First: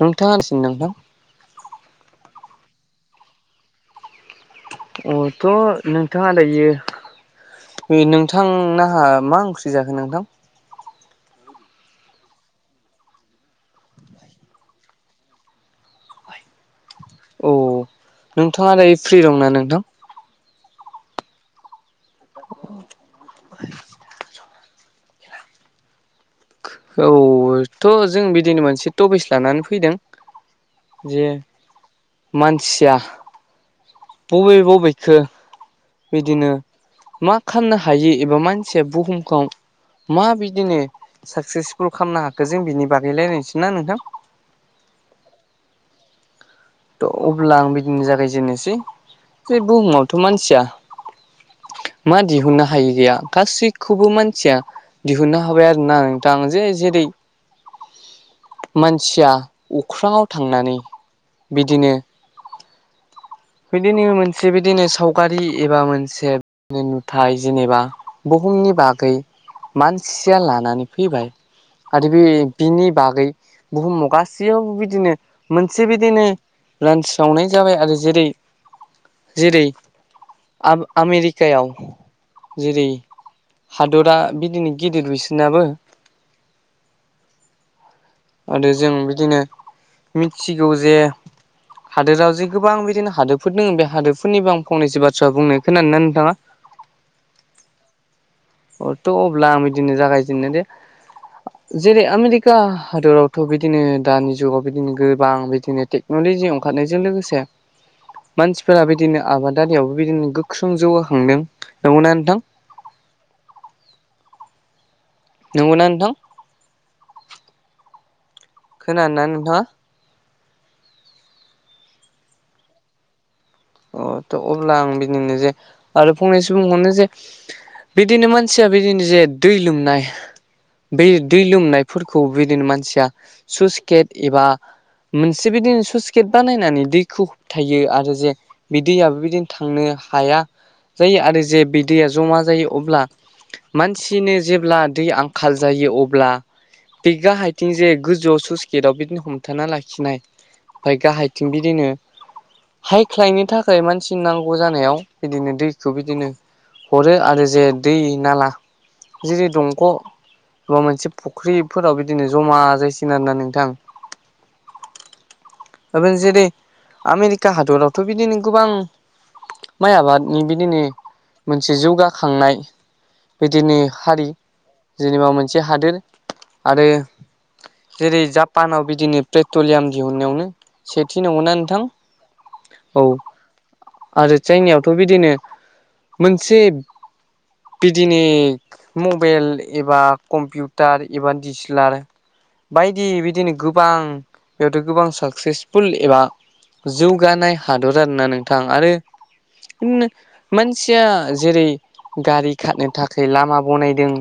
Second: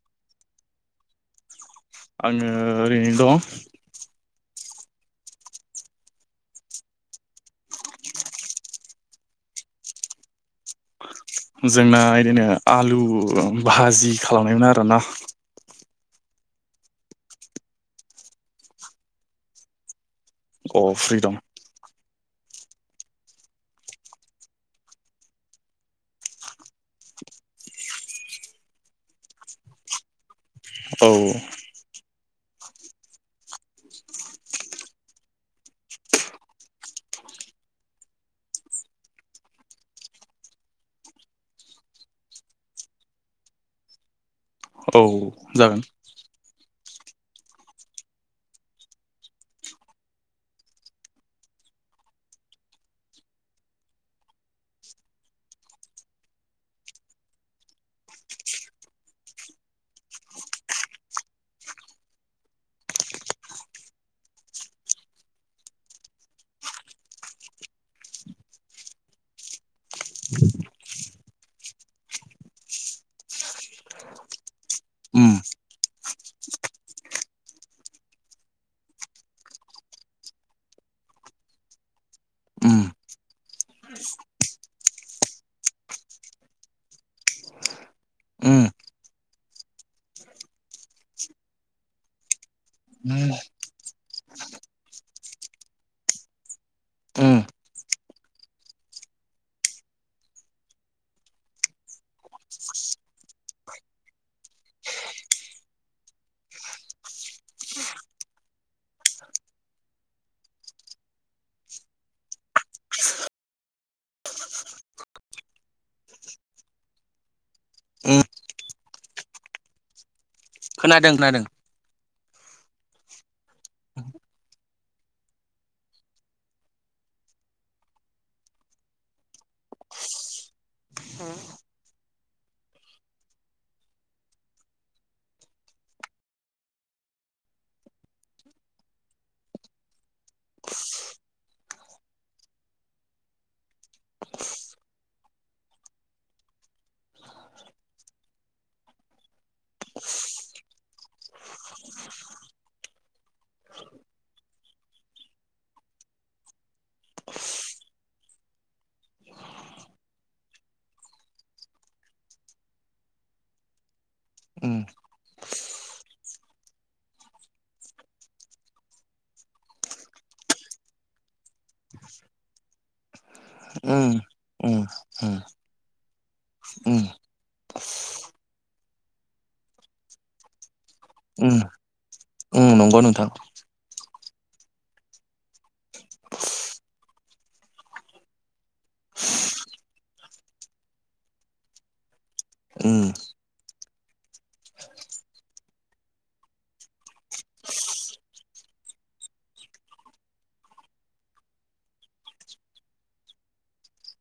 नोंथाङानोसि [unintelligible] नोंथां आङो ओरैनो दं अथ' नोंथाङा दायो बे [unintelligible] नोंथांनाहा मा ओंख्रि जाखो नोंथां जोंना बिदिनो आलु भाजि खालामनायमोन आरोना औ नोंथाङा दायो फ्रि दंना नोंथां अ फ्रि दं [inaudible] औथ' जों बिदिनो मोनसे टफिस लानानै फैदों औ जे मानसिया बबे बबेखो बिदिनो मा खामनो हायो एबा मानसिया बुहुमखौ म बिदिनो साक्सेसफुल खामनो हाखो जों बिनि बागै लायरायसै ना नोंथां औ जागोन थ' अब्ला आं बिदिनो जागायजेनोसै जे बुहुमावथ' मानसिया मा दिहुननो हायि गैया गासैखौबो मानसिया दिहुननो हाबाय आरो ना नोंथां जे जेरै मानसिया अख्राङाव थांनानै बिदिनो बिदिनो मोनसे बिदिनो सावगारि एबा मोनसे नुथाय जेनेबा बुहुमनि बागै मानसिया लानानै फैबाय आरो बे बिनि बागै बुहुमाव गासैयावबो बिदिनो उम मोनसे बिदिनो रानस्रावनाय जाबाय आरो जेरै जेरै आब आमेरिकायाव उम जेरै हादरा बिदिनो गिदिर बिसिनाबो उम आरो जों बिदिनो मिथिगौ जे हादोरा जि गोबां बिदिनो हादो फोर दोङ बे हादोरफोरनिबो आं फंनैसो बाथ्रा बुंनो खोना नोना नोंथाङा उम [inaudible] अथ' अब्ला आं बिदिनो जागायजेननो दे जेरै आमेरिका हादरावथ' बिदिनो दानि जुगाव बिदिनो गोबां बिदिनो टेक माने जों ओंखारनायजों लोगोसे मानसिफोरा बिदिनो आबादारियावबो बिदिनो गोख्रों जौगाखांदों नंगौना नोंथां नंगौना नोंथां उम खोनानो ना नोंथाङा खोनादों खोनादों अ थ' अब्ला आं बिदिनो जे आरो फंनै सो बुंबावनो जे बिदिनो मानसिया बिदिनो जे दै लोमनाय बे दै लोमनायफोरखौ बिदिनो मानसिया स्लुइस गेट एबा मोनसे बिदिनो स्लुइस गेट बानायनानै दैखौ होबथायो आरो जे बिदैयाबो बिदिनो थांनो हाया जायो आरो जे बिदैया जमा जायो अब्ला मानसिनो जेब्ला दै आंखाल जायो अब्ला बिगा हायथिं जे गोजौआव स्लुइस गेटआव बिदिनो हमथाना लाखिनाय फाय गाहायथिं बिदिनो हाइ ख्लायमि थाखाय मानसिनि नांगौ जानायाव बिदिनो दैखौ बिदिनो हरो आरो जे दै नाला जेरै दंख' माबा मोनसे फुख्रिफोराव बिदिनो जमा जायसि आनोना नोंथां उम [unintelligible] जेरै आमेरिका हादरावथ' बिदिनो गोबां माइ आबादनि बिदिनो मोनसे जौगाखांनाय बिदिनो उम हारि उम जेनेबा उम मोनसे हादोर आरो उम जेरै जापानाव बिदिनो पेट्रलियाम दिहुनायावनो सेथि नंगौना नोंथां? ओ औ नंगौ नोंथां। आरो चाइनायआवथ' बिदिनो मोनसे बिदिनिक मबेल एबा कम्पिउटार एबा डिसिलार उम बायदि बिदिनो गोबां बेयावथ' गोबां साक्सेसफुल एबा। जौगानाय हादर आरोना नोंथां आरो होन्नो मानसिया जेरै गारि खारनो थाखाय लामा बनायदों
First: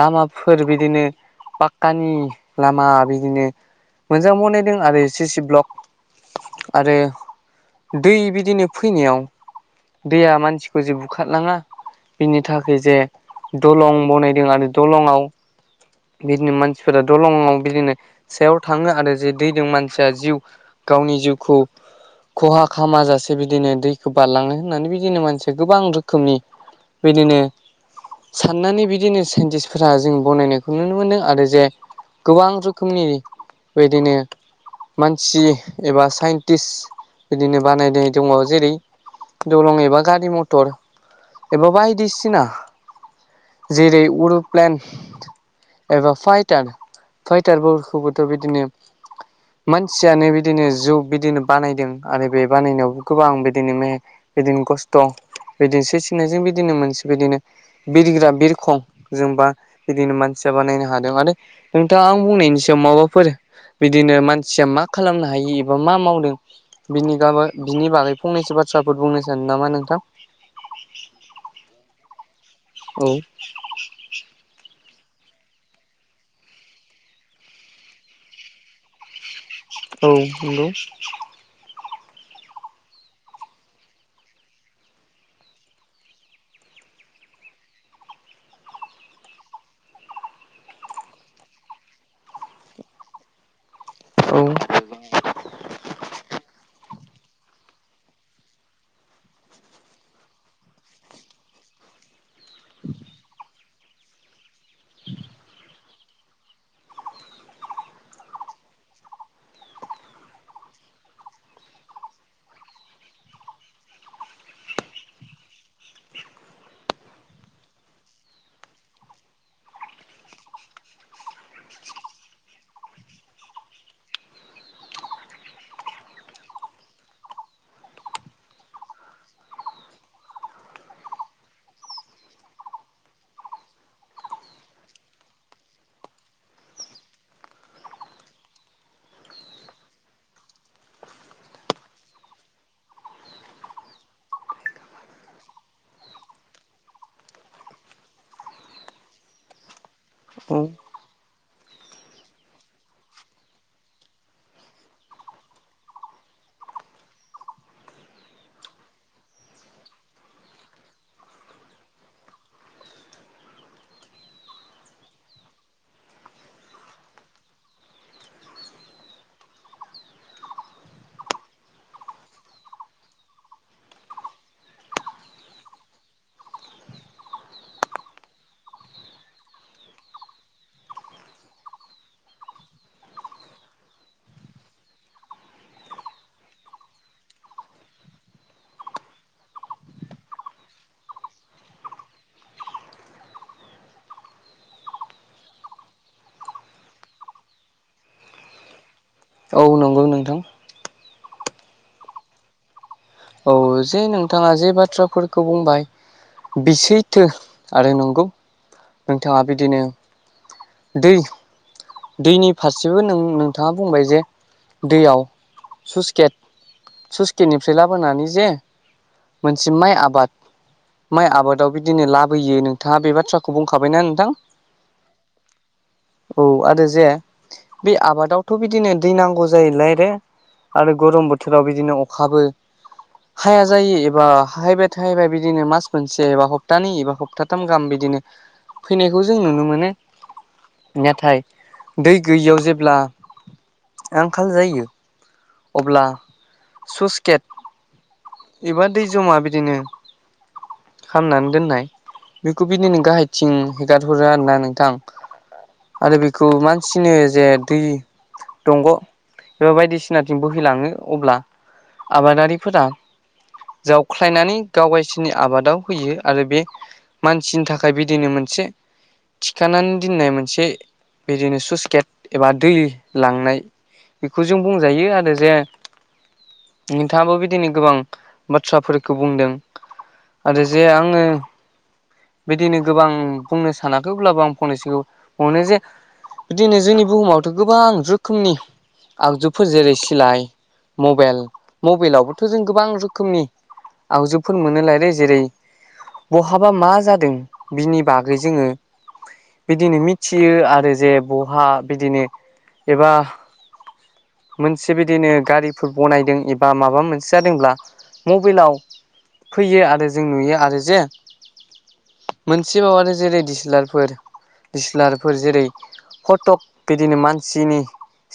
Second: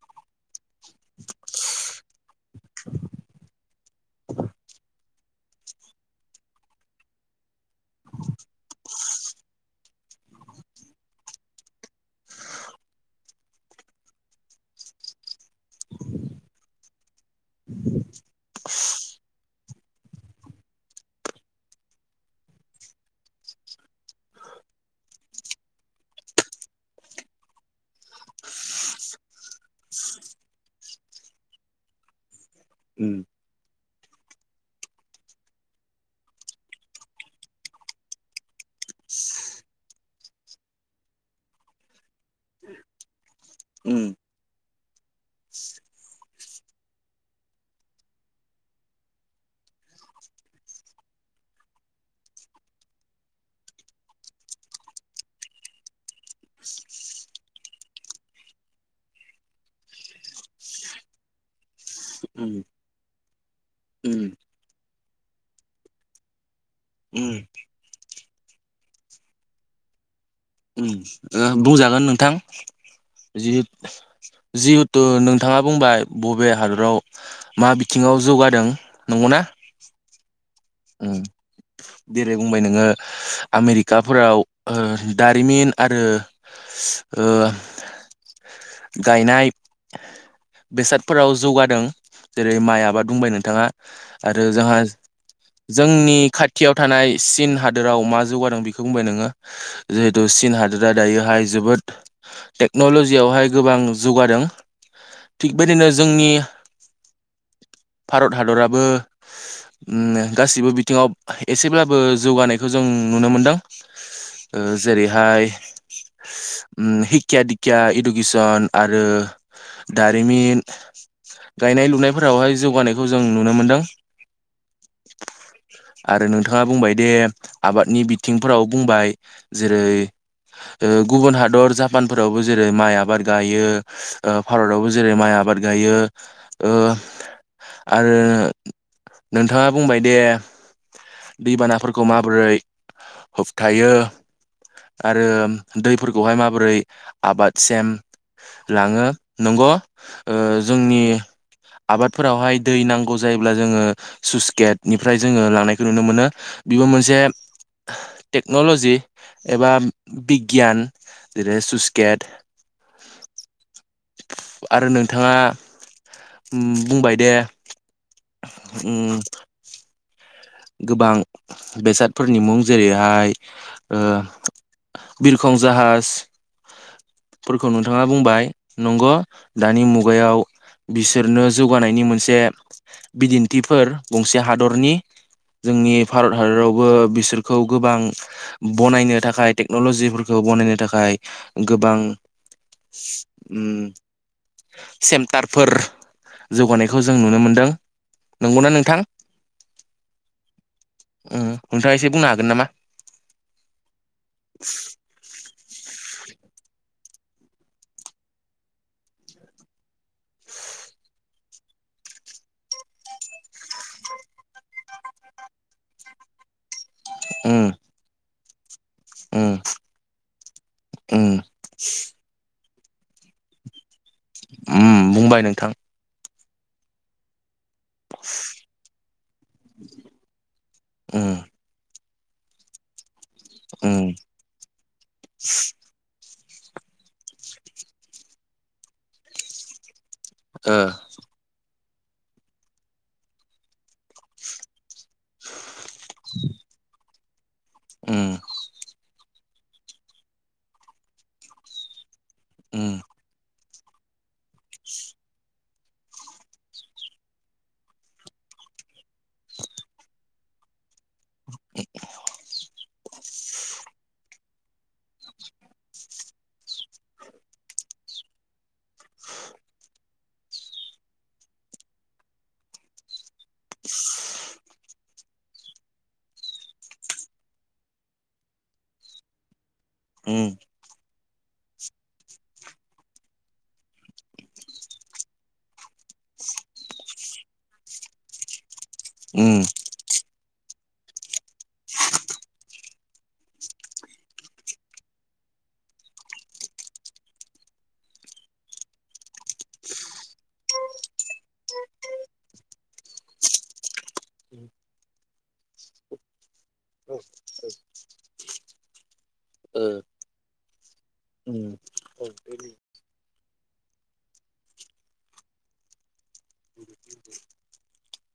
लामाफोर बिदिनो पाक्कानि लामा बिदिनो मोजां बनायदों आरो सिसि ब्लक आरो दै बिदिनो फैनायाव दैया मानसिखौ जि बुखारलाङा बिनि थाखाय जे दलं बनायदों आनो दलंआव बिदिनो मानसिफोरा दलंआव बिदिनो सायाव थाङो आरो जे दैदों मानसिया जिउ गावनि जिउखौ खहा खामा जासे बिदिनो दैखौ बारलांनो होननानै बिदिनो मानसिया गोबां रोखोमनि बिदिनो साननानै बिदिनो साइन्टिस्टफोरा जों बनायनायखौ नुनो मोनदों आरो जे गोबां रोखोमनि उम बेदिनो मानसि एबा साइन्टिस्ट बिदिनो बानायनाय दङ जेरै दलं एबा गारि मथर। एबा बायदिसिना उम जेरै उरुप्लेन। एबा फाइटार फाइटारफोरखौबोथ' बिदिनो मानसियानो बिदिनो जुग बिदिनो बानायदों आरो बे बानायनायावबो गोबां बिदिनो मे बिदिनो खस्थ' बिदिनोस सिनायजों बिदिनो मोनसे बिदिनो बिरग्रा बिरखं जोंबा बिदिनो मानसिया बानायनायनो हादों माने नोंथाङा आं उम बुंनायनि सायाव माबाफोर बिदिनो उम मानसिया मा खालामनो हायो एबा मा मावदों बिनि उम गाब बिनि बागै फंनैसो बाथ्राफोर बुंनो सानो नामा नोंथां? ओम ओ बुंजागोन नोंथां औ जि जिहेथु नोंथाङा बुंबाय बबे हादराव मा बिथिङाव जौगादों नंगौना? औ नंगौ। उम जेरै बुंबाय नोङो आमेरिकाफोराव ओ दारिमिन आरो ओ गायनाय बेसादफोराव जौगादों जेरै माइ आबाद बुंबाय नोंथाङा। औ आरो जोंहा जोंनि खा थियाव थानाय चीन हादोराव मा जौगादों बेखौ बुंबाय नोङो। जिहेतु चीन हादोरा दायोहाय जोबोद टेक्न'ल'जियावहाय गोबां जौगादों। थिग बेदिनो जोंनि भारत हादराबो ओम गासिबो बिथिङाव एसेब्लाबो जौगानायखौ जों नुनो मोनदों ओ जेरैहाय ओम हिक्षया दिक्षया इदुकेसन आरो दारिमिन। गायनाय लुनायफोरावहाय जौगानायखौ जों नुनो मोन्दों। आरो नोंथाङा बुंबाय दे आबादनि बिथिंफोराव बुंबाय जेरै ओ गुबुन हादर जापानफोरावबो जेरै माइ आबाद गायो। ओ भारतावबो जेरै माइ आबाद गायो ओ आरो नोंथाङा बुंबाय दे दैबानाफोरखौ माबोरै होबथायो। आरो दैफोरखौहाय माबोरै आबादसेम लाङो नंग ओ जोंनि आबादफोरावहाय दै नांगौ जायोब्ला जोङो सुसगेटनिफ्राय जोङो लानाय नुनो मोनो बिबो मोनसे टेक्न'ल'जि एबा बिगियान जेरै सुसगेट। [inaudible] आरो नोंथाङा उम बुंबाय दे उम गोबां बेसादफोरनि मुं जेरैहाय ओ बिरखं जाहाज फोरखौ नोंथाङा बुंबाय नंग दानि मुगायाव बिसोरनो जौगानायनि मोनसे बिदिन्थिफोर गंसे हादरनि। जोंनि भारत हादरावबो बिसोरखौ गोबां बनायनो थाखाय टेक्न'लजिफोरखौ बनायनो थाखाय गोबां उम सेन्टारफोर जौगानायखौ जों नुनो मोनदों नंगौना नोंथां औ नंगौ नोंथां उम नोंथाङा एसे बुंनो हागोन नामा औ जे नोंथाङा जे बाथ्राफोर खौ बुंबाय बि सैथो आरो नंगौ नोंथाङा बिदिनो दै दैनि फारसेबो नों नोंथाङा बुंबाय जे दैयाव सुस गेट सुस उम गेटनिफ्राय लाबोनानै जे उम मोनसे माइ आबाद माइ उम आबादाव बिदिनो लाबोयो नोंथाङा बे बाथ्राखौ बुंखाबायनों उम बुंबाय नोंथां औ आरो जे बे आबादावथ' बिदिनो दै नांगौ जायोलाय रे आरो गरम उम बोथोराव बिदिनो हाबो हाया जायो उम एबा हायबेट थाहैबाय बिदिनो मास मोनसे एबा हप्तानि एबा हप्ताथाम गाहाम बिदिनो फैनायखौ जों नुनो मोनो ओ नेथाय दै गैयियाव जेब्ला आंखाल जायो अब्ला सुस गेट उम एबा दै जमा बिदिनो खामनानै दोननाय बेखौ उम बिदिनो गाहायथिं हेगारहरो आरोना नोंथां आरो बेखौ मानसिनो जे दै दंग' एबा बायदिसि सिनाथिं बोहैलाङो अब्ला आबादारिफोरा जावख्लायनानै गाव गायसिनि आबादाव होयो आरो बे मानसिनि थाखाय बिदिनो मोनसे थिखानानै दोननाय मोनसे बिदिनो सुइस गेट एबा दै लांनाय बेखौ जों बुङो जायो आरो जे नोंथाङाबो बिदिनो गोबां बाथ्राफोरखौ बुंदों उम आरो जे आङो बिदिनो गोबां बुंनो सानाखै अब्लाबो आं फंनैसो मोननो जे दिनो जोंनि बुहुमावथ' गोबां रोखोमनि उम आगजुफोर जेरै सिलाय मबेल मबेलावबोथ' जों गोबां रोखोमनि आगजुफोर मोनो लायो जेरै बहाबा मा जादों बिनि बागै जोङो बिदिनो मिथियो आरो जे बहा बिदिनो एबा मोनसे बिदिनो गारिफोर बनायदों एबा माबा ओ मोनसे जादोंब्ला मबेलाव फैयो आरो जों नुयो आरो जे उम औ मोनसेबाव आरो जे डिसेलारफोर दिसलारफोर जेरै फटक बिदिनो मानसिनि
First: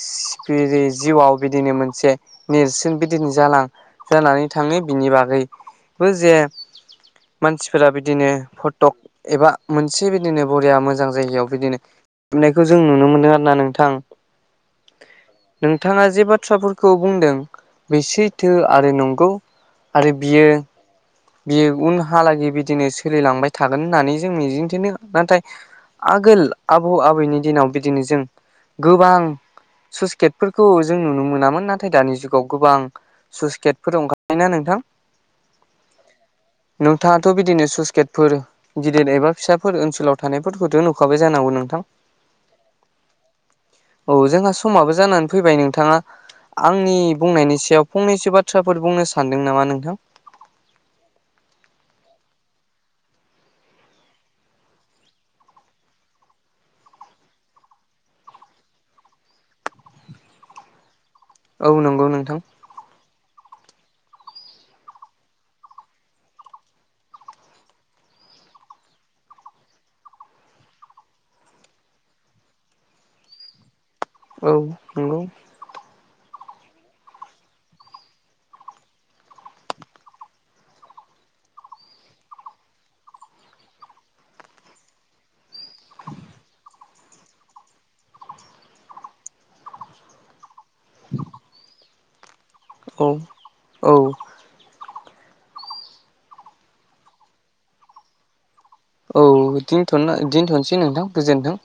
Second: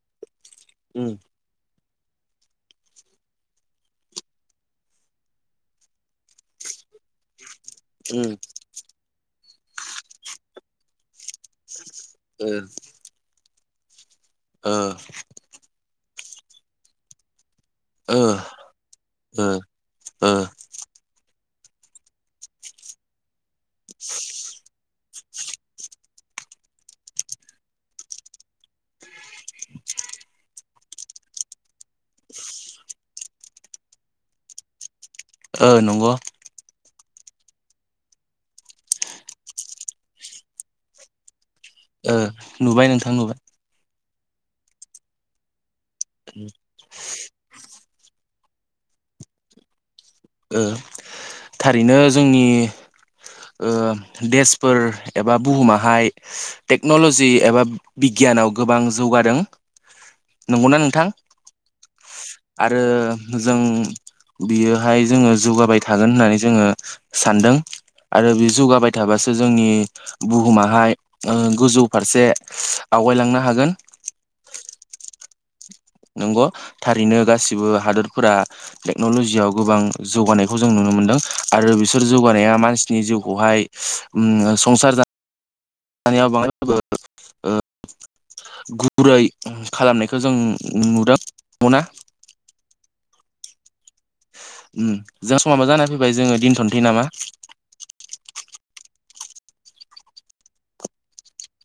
सिफिरि उम जिउआव बिदिनो मोनसे नेरसोन बिदिनो जालां जानानै थाङो बिनि बागैबो जे मानसि ओजा बिदिनो उम फटक एबा मोनसे बिदिनो बरिया मोजां जायगायाव बिदिनो ओ होबनायखौ जों नुनो मोनो आरो ना नोंथां ओ नोंथाङा जे बाथ्राफोरखौ बुंदों बे ओ सैथो आरो नंगौ ओ आरो ओ बियो बियो उनहालागै बिदिनो सोलिलांबाय थागोन होननानै जों मिजिंथिनो नाथाय आगोल आबौ आबैनि दिनाव बिदिनो जों गोबां सुसगेटफोरखौ जों नुनो मोनामोन नाथाय दानि जुगाव गोबां सुसगेटफोरओंखारबायना नोंथां ओ नंगौ। नोंथाङाथ' बिदिनो सुइसगेटफोर गिदिर एबा फिसाफोर ओनसोलाव थानायफोरखौथ' नुखाबाय जानांगौ नोंथां। ओ नुबाय नोंथां नुबाय। औ जोंहा समाबो जानानै फैबाय नोंथाङा आंनि बुंनायनि सायाव फंनैसो बाथ्राफोर बुंनो सानदों नामा नोंथां? ओ थारैनो जोंनि ओ देसफोर एबा बुहुमाहाय टेक्न'ल'जि एबा बिगियानाव गोबां जौगादों। नंगौना नोंथां? औ नंगौ नोंथां। आरो जों बियोहाय जोङो जौगाबाय थागोन होननानै जोङो सानदों आरो बे जौगाबाय थाबासो जोंनि बुहुमाहाय ओ गोजौ फारसे आवगायलांनो हागोन औ नंगौ। नंगौ थारैनो गासिबो हादोरफोरा टेक्न'ल'जियाव गोबां जौगानायखौ जों नुनो मोनदों आरो बिसोर जौगानाया मानसिनि जिउखौहाय उम संसार जा दानायाव बांद्रायबो ओ गुरै खालामनायखौ जों [unintelligible] औ औ उम जाहा समाबो जाना फैबाय जोङो दिनथ'नोसै नामा औ दिनथ'नो दोनथ'नोसै नोंथां गोजोन्थों